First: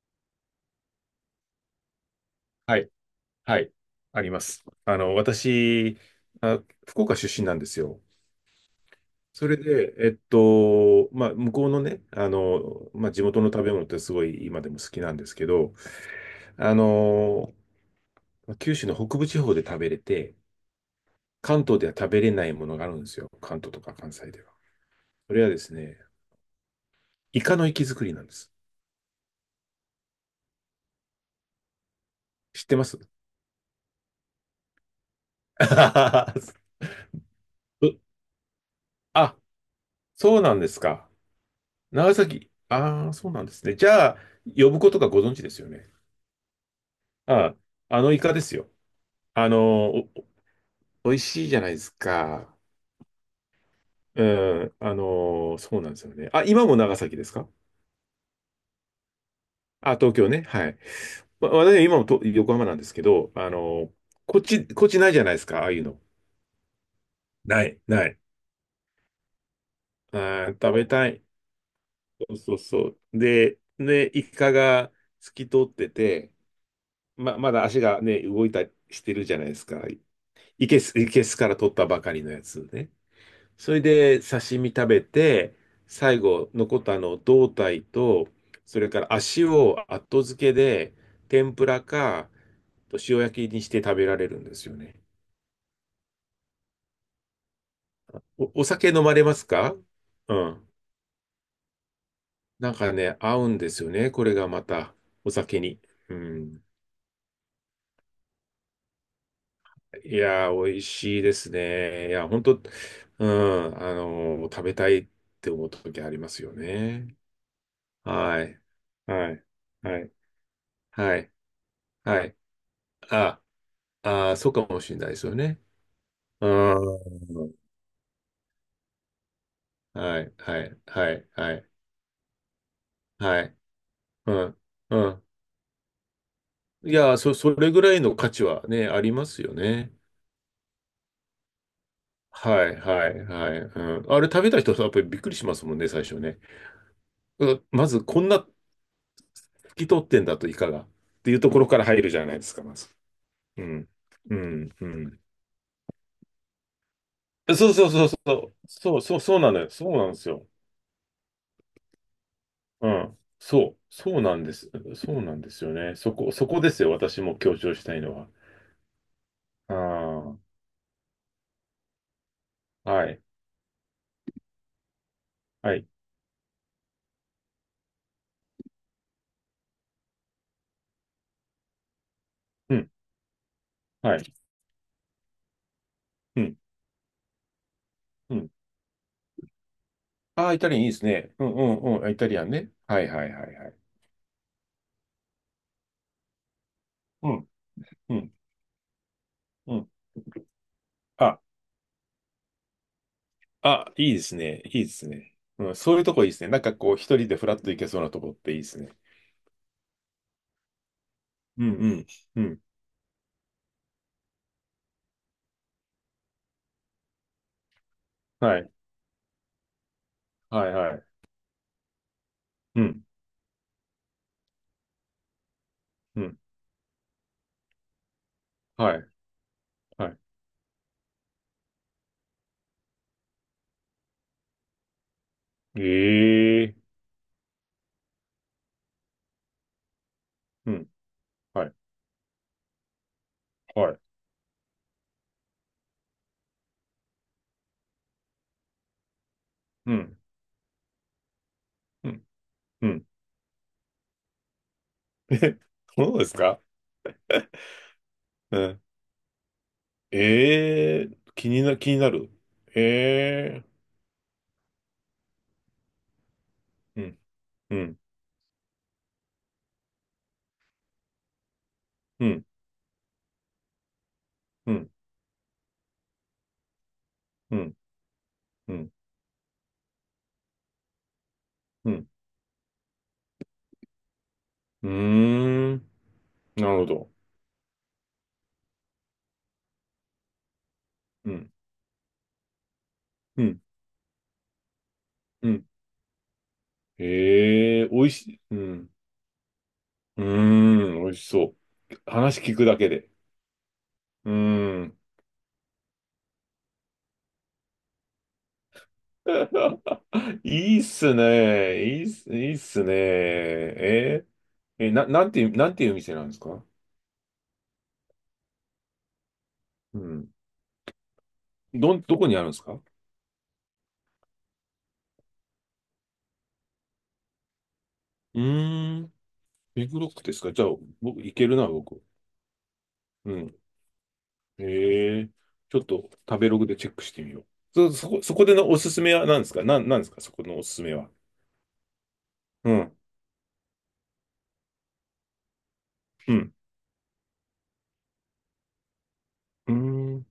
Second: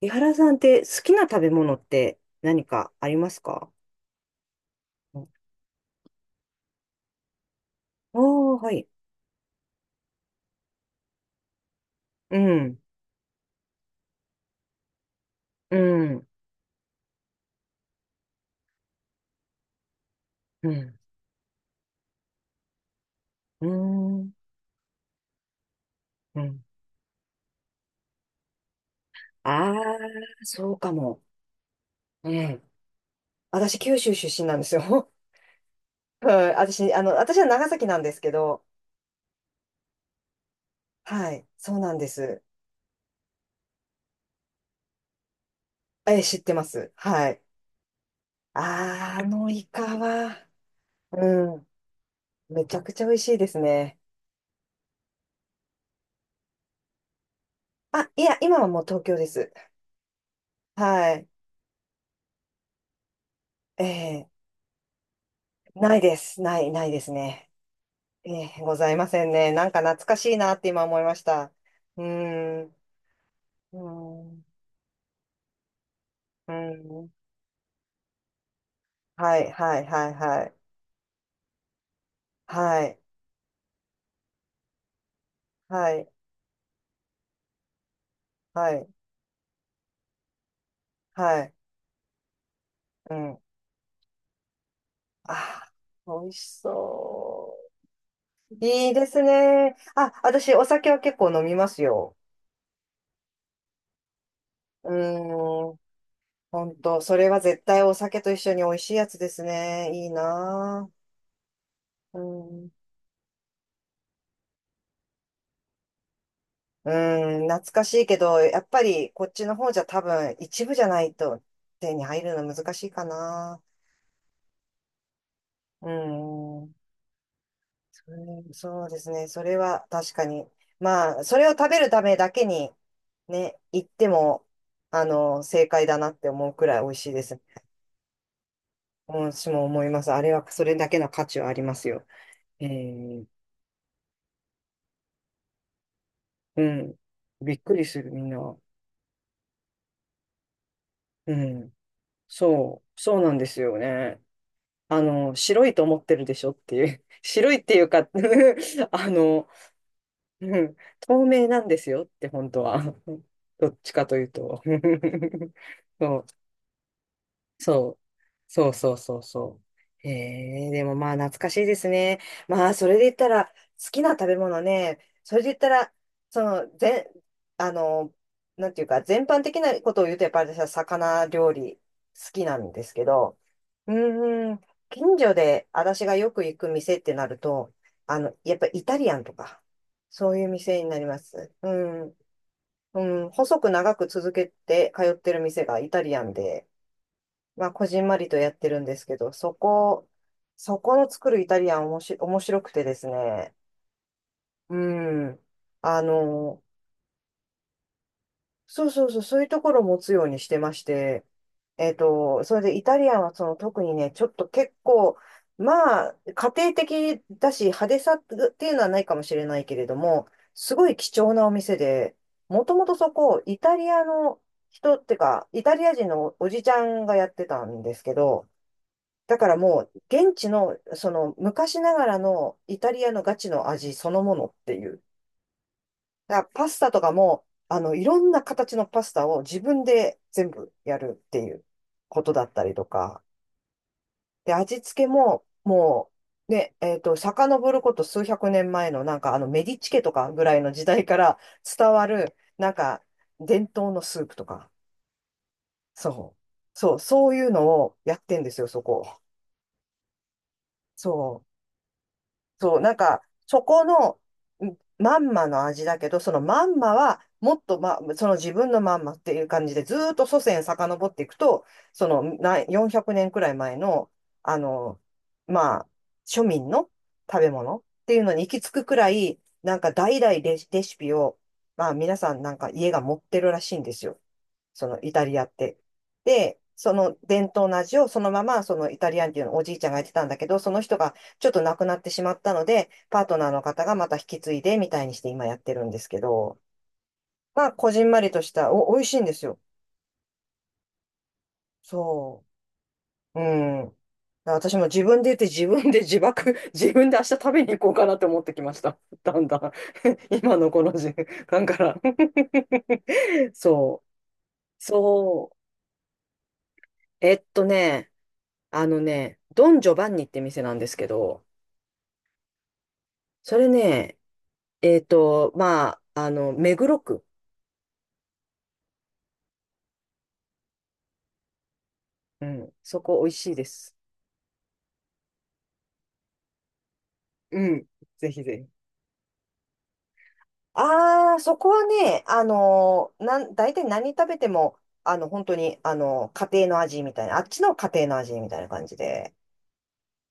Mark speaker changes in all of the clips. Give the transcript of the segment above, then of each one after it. Speaker 1: 井原さんって好きな食べ物って何
Speaker 2: はい、
Speaker 1: かあります
Speaker 2: は
Speaker 1: か？
Speaker 2: い、あります。
Speaker 1: あ
Speaker 2: 私、あ、福岡出身なんですよ。
Speaker 1: あー、はい。
Speaker 2: それで、まあ、向こうのね、
Speaker 1: うん、
Speaker 2: まあ、地元の食べ物ってすごい今でも好きなんですけど、
Speaker 1: うん、
Speaker 2: あの、九州の北部地方で食べれて、
Speaker 1: うん、
Speaker 2: 関東では食べれないものがあるんですよ。関
Speaker 1: う
Speaker 2: 東とか関西
Speaker 1: ん、
Speaker 2: では。それはですね、
Speaker 1: うん。
Speaker 2: イカの活き造りなんです。
Speaker 1: ああ、そうかも。ね
Speaker 2: 知っ
Speaker 1: え。
Speaker 2: てます？
Speaker 1: 私、九州出身なんですよ。
Speaker 2: あ、
Speaker 1: はい。私、私は長崎なんですけど、
Speaker 2: そうなんですか。
Speaker 1: はい。そうなんで
Speaker 2: 長
Speaker 1: す。
Speaker 2: 崎。ああ、そうなんですね。じゃあ、呼ぶことがご存知ですよね。
Speaker 1: え、知ってます。はい。
Speaker 2: あ、あのイカですよ。
Speaker 1: あーあの
Speaker 2: あ
Speaker 1: イ
Speaker 2: の、
Speaker 1: カ
Speaker 2: お、
Speaker 1: は、
Speaker 2: おいしいじ
Speaker 1: う
Speaker 2: ゃ
Speaker 1: ん。
Speaker 2: ないですか。
Speaker 1: めちゃくちゃ美味しいですね。
Speaker 2: うん、そうなんですよね。あ、今も長崎ですか？
Speaker 1: あ、いや、今はもう東京です。
Speaker 2: あ、東京ね。はい。
Speaker 1: はい。
Speaker 2: 私は今もと横浜なんですけど、
Speaker 1: ええ
Speaker 2: こっちないじゃないですか、ああいう
Speaker 1: な
Speaker 2: の。
Speaker 1: いです。ないですね。
Speaker 2: ない、ない。
Speaker 1: ええ、ございませんね。なんか懐か
Speaker 2: あ
Speaker 1: しい
Speaker 2: ー、
Speaker 1: なって
Speaker 2: 食
Speaker 1: 今
Speaker 2: べ
Speaker 1: 思い
Speaker 2: た
Speaker 1: まし
Speaker 2: い。
Speaker 1: た。うー
Speaker 2: そうそう
Speaker 1: ん、
Speaker 2: そう。で、
Speaker 1: う
Speaker 2: ね、
Speaker 1: ー
Speaker 2: イ
Speaker 1: ん、
Speaker 2: カが透き通ってて、
Speaker 1: うーん。
Speaker 2: まだ足がね、動いたりしてるじゃ
Speaker 1: は
Speaker 2: ない
Speaker 1: い、
Speaker 2: です
Speaker 1: は
Speaker 2: か。
Speaker 1: い、はい、はい。
Speaker 2: いけすから取ったばかりのやつ
Speaker 1: は
Speaker 2: ね。
Speaker 1: い、
Speaker 2: それで刺身食べて、
Speaker 1: はい、
Speaker 2: 最後残ったあの胴体と、
Speaker 1: は
Speaker 2: そ
Speaker 1: い、
Speaker 2: れから足を後付けで
Speaker 1: は
Speaker 2: 天
Speaker 1: い。
Speaker 2: ぷらか
Speaker 1: う
Speaker 2: 塩
Speaker 1: ん。
Speaker 2: 焼きにして食べられるんですよね。
Speaker 1: あー、美味しそう。
Speaker 2: お酒
Speaker 1: いい
Speaker 2: 飲
Speaker 1: で
Speaker 2: まれ
Speaker 1: す
Speaker 2: ますか？
Speaker 1: ね。あ、
Speaker 2: う
Speaker 1: 私、お
Speaker 2: ん。
Speaker 1: 酒は結構飲みますよ。
Speaker 2: なんかね、合うんですよね。これがま
Speaker 1: う
Speaker 2: た
Speaker 1: ー
Speaker 2: お酒
Speaker 1: ん、
Speaker 2: に。うん。
Speaker 1: ほんと、それは絶対お酒と一緒に美味しいやつですね。いい
Speaker 2: いやー、美味
Speaker 1: な
Speaker 2: しいですね。い
Speaker 1: ぁ。
Speaker 2: や、本当、
Speaker 1: うん
Speaker 2: うん、食べたいって思った時ありますよ
Speaker 1: う
Speaker 2: ね。
Speaker 1: ーん、懐かしいけど、
Speaker 2: は
Speaker 1: や
Speaker 2: い。
Speaker 1: っぱりこっ
Speaker 2: はい。
Speaker 1: ちの方じゃ
Speaker 2: は
Speaker 1: 多
Speaker 2: い。
Speaker 1: 分一部じゃない
Speaker 2: はい。
Speaker 1: と手に入
Speaker 2: は
Speaker 1: る
Speaker 2: い。
Speaker 1: の難しいか
Speaker 2: あ、
Speaker 1: な。
Speaker 2: ああ、そうかもしれないですよね。
Speaker 1: うー
Speaker 2: う
Speaker 1: ん、
Speaker 2: ん。
Speaker 1: それそうですね。それは確
Speaker 2: は
Speaker 1: か
Speaker 2: い、
Speaker 1: に。
Speaker 2: はい、は
Speaker 1: まあ、
Speaker 2: い、
Speaker 1: それを
Speaker 2: は
Speaker 1: 食
Speaker 2: い、
Speaker 1: べるためだけに
Speaker 2: はい。
Speaker 1: ね、行って
Speaker 2: う
Speaker 1: も、
Speaker 2: ん、うん。
Speaker 1: 正解だなって思うくらい美
Speaker 2: い
Speaker 1: 味しい
Speaker 2: や、
Speaker 1: です。
Speaker 2: それぐらいの価値はね、あります
Speaker 1: 私
Speaker 2: よ
Speaker 1: も思い
Speaker 2: ね。
Speaker 1: ます。あれはそれだけの価値はありますよ。
Speaker 2: は
Speaker 1: え
Speaker 2: い、はい、
Speaker 1: ー、
Speaker 2: はい。うん。あれ食べた人はやっぱりびっくりしますもんね、最初ね。
Speaker 1: うん。びっくり
Speaker 2: ま
Speaker 1: す
Speaker 2: ず、
Speaker 1: る、
Speaker 2: こ
Speaker 1: み
Speaker 2: ん
Speaker 1: ん
Speaker 2: な
Speaker 1: な。
Speaker 2: 拭き取ってんだといかがってい
Speaker 1: う
Speaker 2: うところ
Speaker 1: ん。
Speaker 2: から入るじゃないですか、まず。
Speaker 1: そうなんです
Speaker 2: う
Speaker 1: よ
Speaker 2: ん、
Speaker 1: ね。
Speaker 2: うん、う
Speaker 1: あ
Speaker 2: ん。
Speaker 1: の、白いと思ってるでしょっていう。白いっ
Speaker 2: そう
Speaker 1: てい
Speaker 2: そ
Speaker 1: う
Speaker 2: う
Speaker 1: か
Speaker 2: そ うそう。そう
Speaker 1: あ
Speaker 2: そう、そう
Speaker 1: の、
Speaker 2: なのよ。そうなんですよ。
Speaker 1: うん、透明なんですよって、本当は。
Speaker 2: うん。そ
Speaker 1: ど
Speaker 2: う、
Speaker 1: っちかと
Speaker 2: そう
Speaker 1: いう
Speaker 2: なんで
Speaker 1: と。
Speaker 2: す。そうなんですよね。
Speaker 1: そう、
Speaker 2: そこですよ。私も強調した
Speaker 1: そう、
Speaker 2: いのは。
Speaker 1: そうそうそうそう。へ
Speaker 2: あ
Speaker 1: え、でもまあ懐かしいですね。まあ、そ
Speaker 2: あ、
Speaker 1: れで
Speaker 2: は
Speaker 1: 言っ
Speaker 2: い、
Speaker 1: たら、好きな食べ物ね、それで言った
Speaker 2: はい、
Speaker 1: ら、その、全、あの、なんていうか、全般的なことを言うと、やっぱり私は魚料理好きなん
Speaker 2: う
Speaker 1: で
Speaker 2: ん、
Speaker 1: すけど、う
Speaker 2: はい、
Speaker 1: ーん。近所で私がよ
Speaker 2: う
Speaker 1: く行
Speaker 2: ん、
Speaker 1: く店ってなると、
Speaker 2: うん。
Speaker 1: やっぱイタリアンとか、そういう
Speaker 2: ああ、イタリアン
Speaker 1: 店
Speaker 2: いい
Speaker 1: に
Speaker 2: で
Speaker 1: なり
Speaker 2: す
Speaker 1: ま
Speaker 2: ね。うん、
Speaker 1: す。
Speaker 2: う
Speaker 1: う
Speaker 2: ん、うん。
Speaker 1: ん。
Speaker 2: イタリアンね。は
Speaker 1: う
Speaker 2: い、は
Speaker 1: ん。
Speaker 2: い、はい、
Speaker 1: 細
Speaker 2: は
Speaker 1: く
Speaker 2: い。
Speaker 1: 長く続けて通ってる店がイタリアンで、
Speaker 2: うん、
Speaker 1: まあ、こじん
Speaker 2: う
Speaker 1: まり
Speaker 2: ん、
Speaker 1: とやってるんですけど、
Speaker 2: うん。
Speaker 1: そこの作
Speaker 2: あ、
Speaker 1: るイタリアンおもし、面白くてですね。
Speaker 2: あ、いいですね。
Speaker 1: う
Speaker 2: いいですね。
Speaker 1: ん。
Speaker 2: うん、そうい
Speaker 1: あ
Speaker 2: うとこいいですね。なん
Speaker 1: の、
Speaker 2: かこう、一人でフラッと行けそうなとこっていいです
Speaker 1: そ
Speaker 2: ね。
Speaker 1: うそうそう、そういうところを持つようにしてまして、
Speaker 2: うん、う
Speaker 1: えっ
Speaker 2: ん、う
Speaker 1: と、そ
Speaker 2: ん。
Speaker 1: れでイタリアンはその特にね、ちょっと結構、まあ、家庭的だし、派手さっ
Speaker 2: は
Speaker 1: て
Speaker 2: い、
Speaker 1: いうのはないかもしれないけれども、
Speaker 2: はい、
Speaker 1: すご
Speaker 2: は
Speaker 1: い
Speaker 2: い。
Speaker 1: 貴重なお店で、もと
Speaker 2: う
Speaker 1: もと
Speaker 2: ん、
Speaker 1: そこ、イタリアの人ってか、イタリア人
Speaker 2: う
Speaker 1: の
Speaker 2: ん、
Speaker 1: おじちゃんがやってたんですけど、
Speaker 2: はい、
Speaker 1: だからもう、
Speaker 2: はい。
Speaker 1: 現地の、その、昔ながらのイタリアのガチの味そのものっていう。だから
Speaker 2: え
Speaker 1: パ
Speaker 2: え、
Speaker 1: スタとかも、いろんな形のパスタを自分で全
Speaker 2: う
Speaker 1: 部
Speaker 2: ん、
Speaker 1: やるっていう
Speaker 2: はい、
Speaker 1: ことだったりとか。
Speaker 2: はい。
Speaker 1: で、味付けももう、ね、えっと、遡ること数百年前の、なんか、メディチ
Speaker 2: う
Speaker 1: 家と
Speaker 2: ん、
Speaker 1: かぐらいの時代から伝わ
Speaker 2: うん、
Speaker 1: る、なん
Speaker 2: う
Speaker 1: か、
Speaker 2: ん。
Speaker 1: 伝統のスープとか。
Speaker 2: え、そうです
Speaker 1: そう。
Speaker 2: か？
Speaker 1: そう、そういうのをやってんで
Speaker 2: う
Speaker 1: すよ、
Speaker 2: ん。
Speaker 1: そこ。
Speaker 2: ええー
Speaker 1: そう。
Speaker 2: 気になる。
Speaker 1: そう、なんか、
Speaker 2: え
Speaker 1: そ
Speaker 2: え
Speaker 1: このんまんまの味だけど、そのまんま
Speaker 2: ー
Speaker 1: は、もっ
Speaker 2: う
Speaker 1: と、
Speaker 2: ん、う
Speaker 1: ま、
Speaker 2: ん、
Speaker 1: その自分のまんまっていう感じで、ずーっと祖先遡っていくと、その
Speaker 2: うん、
Speaker 1: な400年くねんくらい前の、あ
Speaker 2: うん、
Speaker 1: の、まあ、庶民の食べ
Speaker 2: うん、
Speaker 1: 物っていうのに行き着
Speaker 2: う
Speaker 1: く
Speaker 2: ん、
Speaker 1: くらい、なんか代々レシピを、ま
Speaker 2: う
Speaker 1: あ
Speaker 2: ん。
Speaker 1: 皆さんなんか家が持ってるらしいんですよ。そ
Speaker 2: うー
Speaker 1: のイタリアっ
Speaker 2: ん、
Speaker 1: て。で、
Speaker 2: なるほ
Speaker 1: そ
Speaker 2: ど。
Speaker 1: の伝統の味をそのまま、そのイタリアンっていうのをおじいちゃんがやってたんだけど、その人が
Speaker 2: う
Speaker 1: ちょ
Speaker 2: ん、
Speaker 1: っと亡くなってしまったので、パート
Speaker 2: う
Speaker 1: ナー
Speaker 2: ん、
Speaker 1: の方がまた引き継いでみたいにして今
Speaker 2: う
Speaker 1: やっ
Speaker 2: ん。
Speaker 1: てるんですけど、まあ、
Speaker 2: ええー
Speaker 1: こじ
Speaker 2: お
Speaker 1: ん
Speaker 2: い
Speaker 1: まり
Speaker 2: しい。
Speaker 1: とし
Speaker 2: う
Speaker 1: た、
Speaker 2: ん、
Speaker 1: 美味しいんですよ。
Speaker 2: うーん、おいしそう。話
Speaker 1: そ
Speaker 2: 聞くだけで。
Speaker 1: う。うん。
Speaker 2: う
Speaker 1: 私
Speaker 2: ー
Speaker 1: も
Speaker 2: ん。
Speaker 1: 自分で言って自分で自爆、自分で明日食べに行こうかなって思ってきました。だんだん 今の
Speaker 2: いい
Speaker 1: こ
Speaker 2: っ
Speaker 1: の
Speaker 2: す
Speaker 1: 時間か
Speaker 2: ね。
Speaker 1: ら
Speaker 2: いいっすね。
Speaker 1: そう。
Speaker 2: えーえ、
Speaker 1: そう。
Speaker 2: なんていう店なんですか？
Speaker 1: えっとね、あのね、ドン・ジョ
Speaker 2: う
Speaker 1: バンニっ
Speaker 2: ん。
Speaker 1: て店なんですけど、
Speaker 2: どこにあるんですか？う
Speaker 1: それね、目黒区。
Speaker 2: ーん。ビッグロックですか？じゃあ、僕、いけるな、僕。
Speaker 1: うん、そこ美
Speaker 2: う
Speaker 1: 味しい
Speaker 2: ん。
Speaker 1: です。
Speaker 2: ええちょっと食べログでチェックしてみよう。
Speaker 1: うん。ぜ
Speaker 2: そ
Speaker 1: ひ
Speaker 2: こで
Speaker 1: ぜ
Speaker 2: の
Speaker 1: ひ。
Speaker 2: おすすめは何ですか？なんですかそこのおすすめは。
Speaker 1: ああ、そこはね、あ
Speaker 2: うん。
Speaker 1: のー、なん、大体何食べても、本当に、
Speaker 2: う
Speaker 1: 家
Speaker 2: ん。
Speaker 1: 庭の味みたいな、あっちの家庭の味みたいな感じで。
Speaker 2: うーん。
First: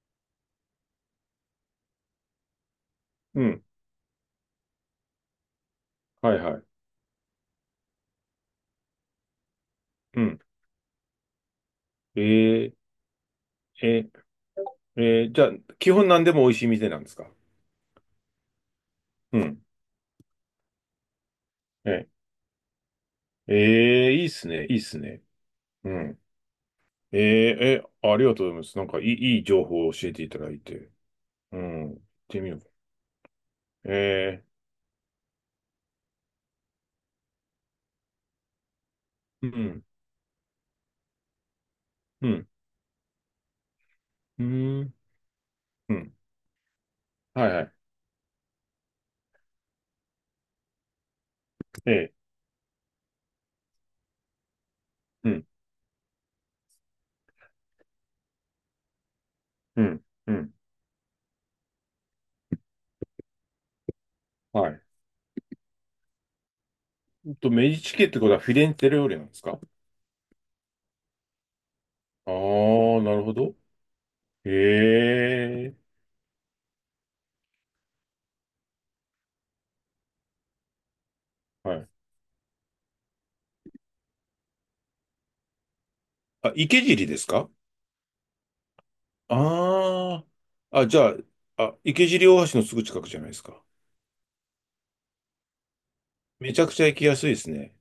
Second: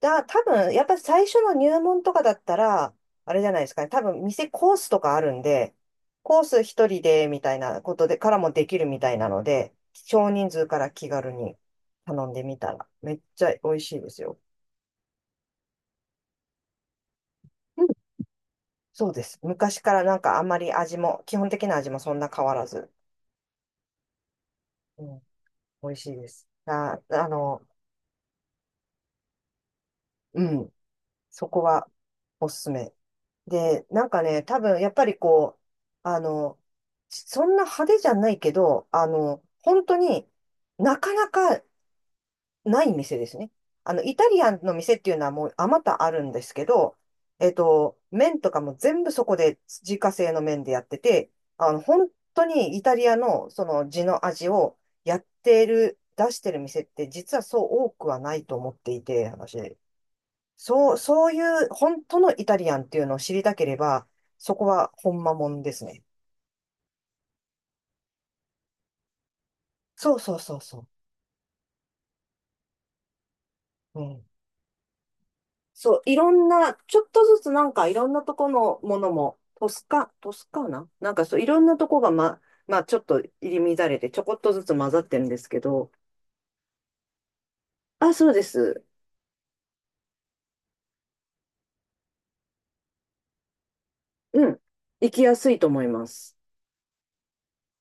Speaker 1: だ、多分、やっぱ最初の入門とかだったら、あれ
Speaker 2: う
Speaker 1: じゃない
Speaker 2: ん。
Speaker 1: ですかね。多分、店コースとかあるんで、
Speaker 2: はい
Speaker 1: コー
Speaker 2: は
Speaker 1: ス
Speaker 2: い。
Speaker 1: 一人で、みたいなことで、からもできるみたいなので、
Speaker 2: う
Speaker 1: 少
Speaker 2: ん。
Speaker 1: 人数から気軽に頼んでみた
Speaker 2: ええ
Speaker 1: ら、めっちゃ美味しい
Speaker 2: え
Speaker 1: ですよ。
Speaker 2: ー、えーじゃあ、基本何でも美味しい店なんですか？
Speaker 1: うんそうで
Speaker 2: う
Speaker 1: す。
Speaker 2: ん。
Speaker 1: 昔からなんかあんまり味も、基本的な味もそん
Speaker 2: え
Speaker 1: な変わらず、
Speaker 2: ええーいいっすね。いいっす
Speaker 1: うん、
Speaker 2: ね。
Speaker 1: 美
Speaker 2: う
Speaker 1: 味しい
Speaker 2: ん。
Speaker 1: です。あ、
Speaker 2: えーえーありがとうございます。なんかいい情報を教えていた
Speaker 1: う
Speaker 2: だい
Speaker 1: ん、
Speaker 2: て。
Speaker 1: そ
Speaker 2: う
Speaker 1: こは
Speaker 2: ん。行って
Speaker 1: お
Speaker 2: みよ
Speaker 1: すす
Speaker 2: う。
Speaker 1: め。で、なんかね、
Speaker 2: ええ
Speaker 1: 多分やっぱりこう、あの、そんな派手じゃないけど、
Speaker 2: うん。
Speaker 1: 本当になかなか
Speaker 2: うん。
Speaker 1: ない店ですね。あの、イタリ
Speaker 2: う
Speaker 1: アンの
Speaker 2: ん。
Speaker 1: 店っていうのはもうあま
Speaker 2: う
Speaker 1: たあ
Speaker 2: ん
Speaker 1: るんですけど、
Speaker 2: は
Speaker 1: え
Speaker 2: い
Speaker 1: っ
Speaker 2: はい。
Speaker 1: と、麺とかも全部そこで自家製の麺でやってて、
Speaker 2: え
Speaker 1: 本
Speaker 2: え。
Speaker 1: 当にイタリアのその地の味をやっ
Speaker 2: うん。
Speaker 1: てる、出してる店って実はそう多くはないと思っていて、私。
Speaker 2: うん。うん。
Speaker 1: そう、そういう本当のイタリアンっていうのを知りたければ、そこ
Speaker 2: はい。
Speaker 1: は本間もんですね。
Speaker 2: メディチ家ってことはフィレンツェ料理なんですか？
Speaker 1: そうそうそうそ
Speaker 2: ああー、なるほど。
Speaker 1: う。うん。
Speaker 2: へえ。
Speaker 1: そう、いろんな、ちょっとずつなんかいろんなとこのものも、トスカーナなんかそう、いろん
Speaker 2: は
Speaker 1: なと
Speaker 2: い。
Speaker 1: こがま、まあちょっと入り乱れてちょこっとずつ混ざってるんですけど、
Speaker 2: あ、池尻ですか？
Speaker 1: あ、そうです。
Speaker 2: ああー。あ、じゃあ、あ、池尻大橋のすぐ近くじゃないですか。
Speaker 1: うん。行きやすいと思います。
Speaker 2: めちゃくちゃ行きやすいですね。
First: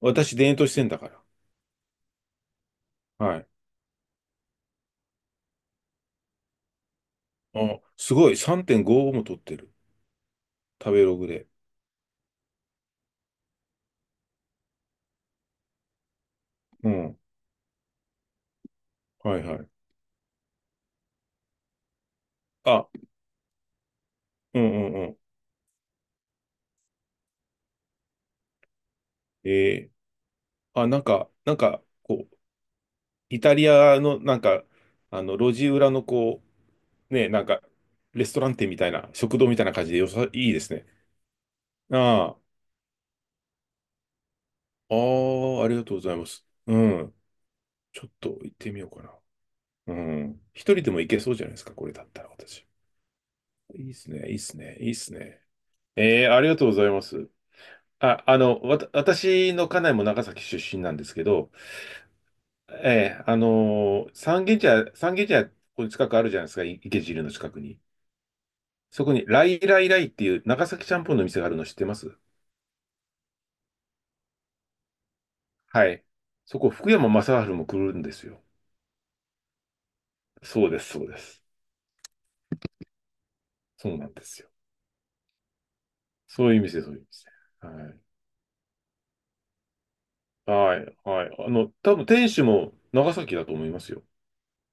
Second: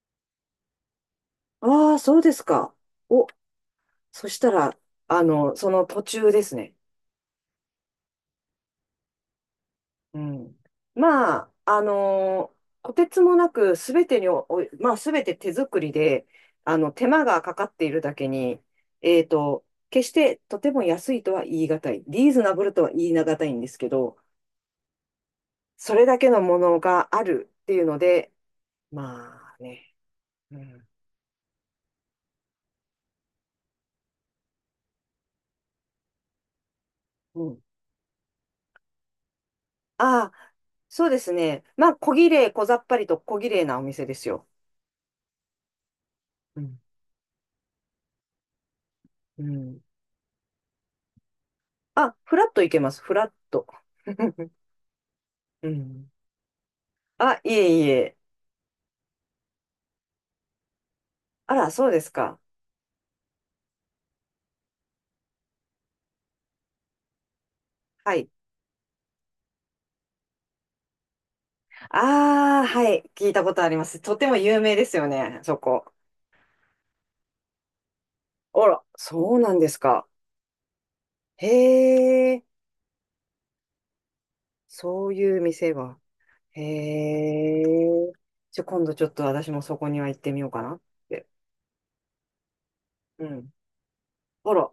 Speaker 2: 私、田園都市線だから。
Speaker 1: ああ、そうですか。お、
Speaker 2: はい。
Speaker 1: そしたら、その途中ですね。
Speaker 2: あ、すごい。3.55も取ってる。
Speaker 1: うん。
Speaker 2: 食べログ
Speaker 1: ま
Speaker 2: で。
Speaker 1: あ、あのーとてつもなくすべてにまあ、すべて手作りで、
Speaker 2: う
Speaker 1: 手
Speaker 2: ん。
Speaker 1: 間がかかっているだけに、えっ
Speaker 2: はいは
Speaker 1: と、
Speaker 2: い。
Speaker 1: 決してとても安いとは言い難い、リーズナブルと
Speaker 2: あ、
Speaker 1: は言い難いんですけど、
Speaker 2: うんうんうん。
Speaker 1: それだけのものがあるっていうので、
Speaker 2: え
Speaker 1: まあ
Speaker 2: え。
Speaker 1: ね、う
Speaker 2: あ、
Speaker 1: ん。
Speaker 2: なんか、なんか、こう、イタリアのなんか、路地裏のこう、ね、な
Speaker 1: う
Speaker 2: んか、
Speaker 1: ん。
Speaker 2: レストラン店みたいな、食堂みたいな感じでよさ、
Speaker 1: あ
Speaker 2: いい
Speaker 1: あ、
Speaker 2: ですね。
Speaker 1: そうですね。まあ、小綺
Speaker 2: あ
Speaker 1: 麗、小ざっぱりと小綺麗なお店ですよ。
Speaker 2: あ、ああ、ありがとうございます。
Speaker 1: う
Speaker 2: う
Speaker 1: ん。
Speaker 2: ん。ちょっと行ってみようかな。
Speaker 1: うん。
Speaker 2: うん。一人でも行けそうじゃないですか、これだっ
Speaker 1: あ、
Speaker 2: たら
Speaker 1: フラット
Speaker 2: 私。
Speaker 1: いけます、フラット。
Speaker 2: いいですね、いいで すね、いいですね。
Speaker 1: うん。
Speaker 2: ええ、ありがとうございます。
Speaker 1: あ、いえいえ。
Speaker 2: あ、私の家内も長崎出身なんですけど、
Speaker 1: あら、そうですか。
Speaker 2: ええ、三軒茶屋、ここに近くあるじゃないですか、池尻の近くに。
Speaker 1: はい。
Speaker 2: そこに、ライライライっていう長崎ちゃんぽんの店があるの知ってます？
Speaker 1: ああ、はい。聞いたことあります。とても有名ですよね、そこ。
Speaker 2: はい。そこ、福山雅治も来るんですよ。
Speaker 1: あら、そうなんですか。
Speaker 2: そうです、そうです。
Speaker 1: へえ、
Speaker 2: そうなんですよ。
Speaker 1: そういう店が。
Speaker 2: そういう店、そういう
Speaker 1: へ
Speaker 2: 店。はい。
Speaker 1: え。じゃ、今度ちょっと私もそこには行ってみようかな
Speaker 2: は
Speaker 1: っ
Speaker 2: い、は
Speaker 1: て。
Speaker 2: い。多分店主も長
Speaker 1: う
Speaker 2: 崎だと
Speaker 1: ん。
Speaker 2: 思いますよ。
Speaker 1: あら、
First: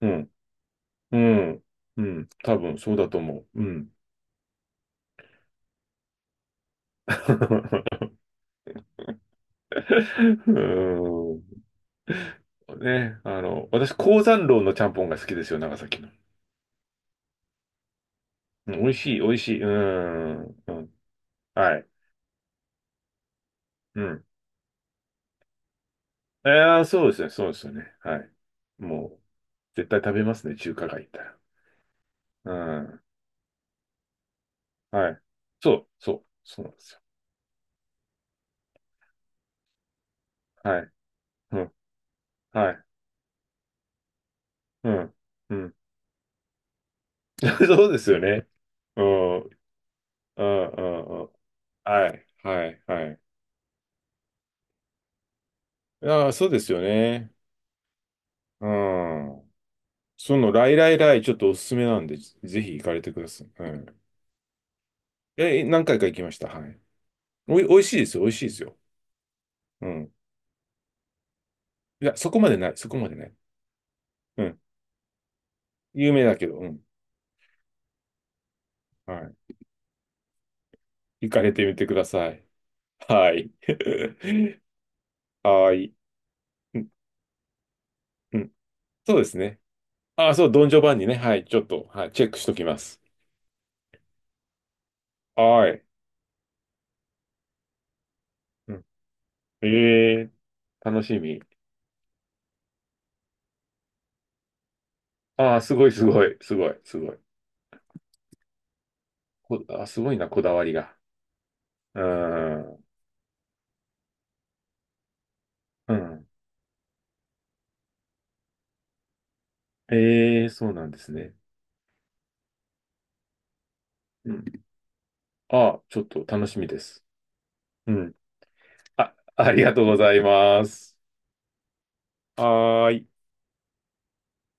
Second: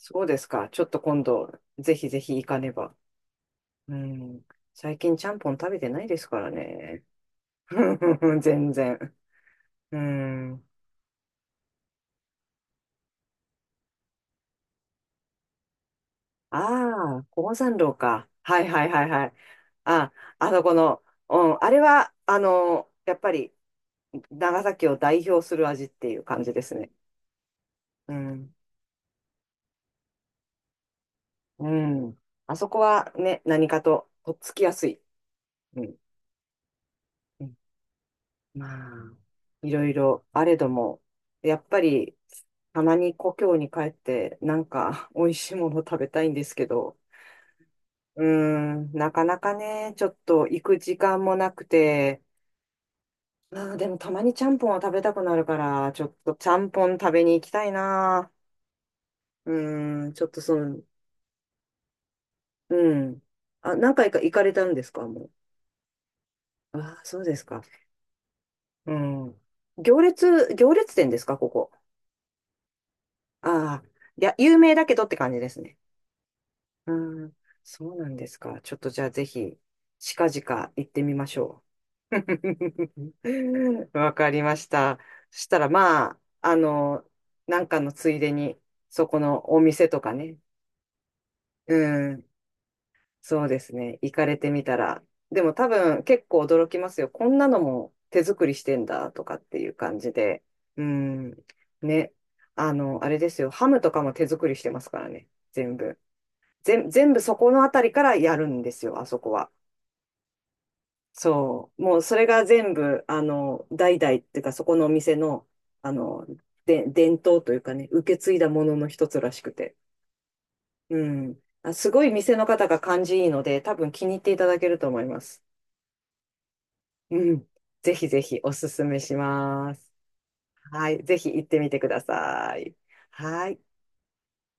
Speaker 2: う
Speaker 1: う
Speaker 2: ん、
Speaker 1: ですか。ちょっと
Speaker 2: う
Speaker 1: 今度、
Speaker 2: ん、
Speaker 1: ぜ
Speaker 2: う
Speaker 1: ひぜ
Speaker 2: ん。
Speaker 1: ひ行
Speaker 2: 多
Speaker 1: かね
Speaker 2: 分そう
Speaker 1: ば。
Speaker 2: だと思う。うん。
Speaker 1: うん。最近ちゃんぽん食べてないですからね。全然。うん。
Speaker 2: うんね、私、鉱山楼のちゃんぽんが好きですよ、長崎の。
Speaker 1: ああ、高山楼か。はい
Speaker 2: うん
Speaker 1: は
Speaker 2: 美
Speaker 1: い
Speaker 2: 味
Speaker 1: はい
Speaker 2: しい、
Speaker 1: は
Speaker 2: 美
Speaker 1: い。
Speaker 2: 味しい。う
Speaker 1: あ、あの
Speaker 2: ん、う
Speaker 1: こ
Speaker 2: ん。
Speaker 1: の、うん、あ
Speaker 2: は
Speaker 1: れ
Speaker 2: い。
Speaker 1: は、やっぱり、
Speaker 2: うん。
Speaker 1: 長崎を代表する味っていう感じです
Speaker 2: ああ、
Speaker 1: ね。
Speaker 2: そうですね、そうですよね。
Speaker 1: う
Speaker 2: はい。
Speaker 1: ん。
Speaker 2: もう、絶対食べますね、中華街行ったら。
Speaker 1: うん。
Speaker 2: う
Speaker 1: あそこ
Speaker 2: ん。
Speaker 1: はね、何かと、とっつきやすい。
Speaker 2: はい。そ
Speaker 1: う
Speaker 2: う、
Speaker 1: ん。
Speaker 2: そう、そうなんですよ。
Speaker 1: うんまあ、いろいろあれど
Speaker 2: はい。
Speaker 1: も、や
Speaker 2: う
Speaker 1: っ
Speaker 2: ん。
Speaker 1: ぱり、
Speaker 2: は
Speaker 1: た
Speaker 2: い。
Speaker 1: まに故郷に帰って、なん
Speaker 2: う
Speaker 1: か、
Speaker 2: ん。
Speaker 1: 美味しい
Speaker 2: う
Speaker 1: も
Speaker 2: ん。
Speaker 1: の食べたいんですけど、
Speaker 2: そうですよ
Speaker 1: うー
Speaker 2: ね。
Speaker 1: ん、
Speaker 2: う
Speaker 1: なか
Speaker 2: ん。
Speaker 1: な
Speaker 2: うん、
Speaker 1: かね、ちょっ
Speaker 2: う
Speaker 1: と行く時
Speaker 2: ん、
Speaker 1: 間
Speaker 2: うん。
Speaker 1: もなく
Speaker 2: は
Speaker 1: て、
Speaker 2: い。はい。はい。
Speaker 1: あー、でもたまにちゃんぽんは食べたくなるから、ちょっ
Speaker 2: ああ、
Speaker 1: と
Speaker 2: そ
Speaker 1: ち
Speaker 2: う
Speaker 1: ゃ
Speaker 2: です
Speaker 1: ん
Speaker 2: よ
Speaker 1: ぽん食べ
Speaker 2: ね。
Speaker 1: に行きたいな。
Speaker 2: う
Speaker 1: う
Speaker 2: ん。
Speaker 1: ーん、ちょっ
Speaker 2: そ
Speaker 1: と
Speaker 2: の、
Speaker 1: そ
Speaker 2: ライ
Speaker 1: の、
Speaker 2: ライライ、ちょっとおすすめなんで、ぜひ行か
Speaker 1: う
Speaker 2: れて
Speaker 1: ん。
Speaker 2: ください。う
Speaker 1: あ、何
Speaker 2: ん。
Speaker 1: 回か行かれたんですか、も
Speaker 2: え、何回か行きました。はい。
Speaker 1: う？ああ、そうです
Speaker 2: お
Speaker 1: か。
Speaker 2: い、美味しいですよ、美味しいですよ。
Speaker 1: うん。
Speaker 2: うん。
Speaker 1: 行列店ですか、ここ？
Speaker 2: いや、そこまでない、そこまでない。
Speaker 1: ああ、いや、
Speaker 2: う
Speaker 1: 有
Speaker 2: ん。
Speaker 1: 名だけどって感じですね。
Speaker 2: 有名だけど、うん。
Speaker 1: うん、そうなんですか？ちょっとじゃあ
Speaker 2: は
Speaker 1: ぜ
Speaker 2: い
Speaker 1: ひ、近々行ってみま
Speaker 2: 行
Speaker 1: し
Speaker 2: かれ
Speaker 1: ょ
Speaker 2: てみてくだ
Speaker 1: う。
Speaker 2: さい。はい。
Speaker 1: わかりま した。そしたら
Speaker 2: はい。
Speaker 1: まあ、
Speaker 2: うん
Speaker 1: なんかのついで
Speaker 2: うん。
Speaker 1: に、そ
Speaker 2: そう
Speaker 1: こ
Speaker 2: です
Speaker 1: のお
Speaker 2: ね。
Speaker 1: 店とか
Speaker 2: あ、
Speaker 1: ね。
Speaker 2: そう、ドンジョバンニね。はい。ちょっと、はい、
Speaker 1: う
Speaker 2: チ
Speaker 1: ん、
Speaker 2: ェックしときます。
Speaker 1: そうですね。行かれてみたら。でも多
Speaker 2: はい。
Speaker 1: 分結構驚きますよ。こんなのも手作りし
Speaker 2: う
Speaker 1: て
Speaker 2: ん
Speaker 1: んだとかってい
Speaker 2: え
Speaker 1: う感じ
Speaker 2: え
Speaker 1: で。う
Speaker 2: 楽し
Speaker 1: ん、
Speaker 2: み。
Speaker 1: ね。あの、あれですよ。ハムとかも手作りしてますからね。
Speaker 2: ああ、す
Speaker 1: 全
Speaker 2: ごい、
Speaker 1: 部。
Speaker 2: すごい、すごい、す
Speaker 1: 全
Speaker 2: ごい。
Speaker 1: 部そこのあたりからやるんですよ、あそこは。
Speaker 2: あ、すごいな、こだわりが。
Speaker 1: そう。もう
Speaker 2: う
Speaker 1: それが全
Speaker 2: ん。
Speaker 1: 部、代々っていうか、そこのお店の、あ
Speaker 2: う
Speaker 1: の、
Speaker 2: ん。
Speaker 1: で、伝統というかね、受け継いだものの一つらしくて。
Speaker 2: ええそうなんで
Speaker 1: う
Speaker 2: すね。
Speaker 1: ん。あ、すごい店の方が感じいいので、多分気に入って
Speaker 2: う
Speaker 1: いただ
Speaker 2: ん。
Speaker 1: けると思います。
Speaker 2: ああ、ちょっと楽しみです。
Speaker 1: うん。
Speaker 2: う
Speaker 1: ぜひ
Speaker 2: ん。
Speaker 1: ぜひおすすめし
Speaker 2: あ、ありが
Speaker 1: ま
Speaker 2: とう
Speaker 1: す。
Speaker 2: ございま
Speaker 1: は
Speaker 2: す。
Speaker 1: い。ぜひ行ってみてください。
Speaker 2: はーい。
Speaker 1: はい。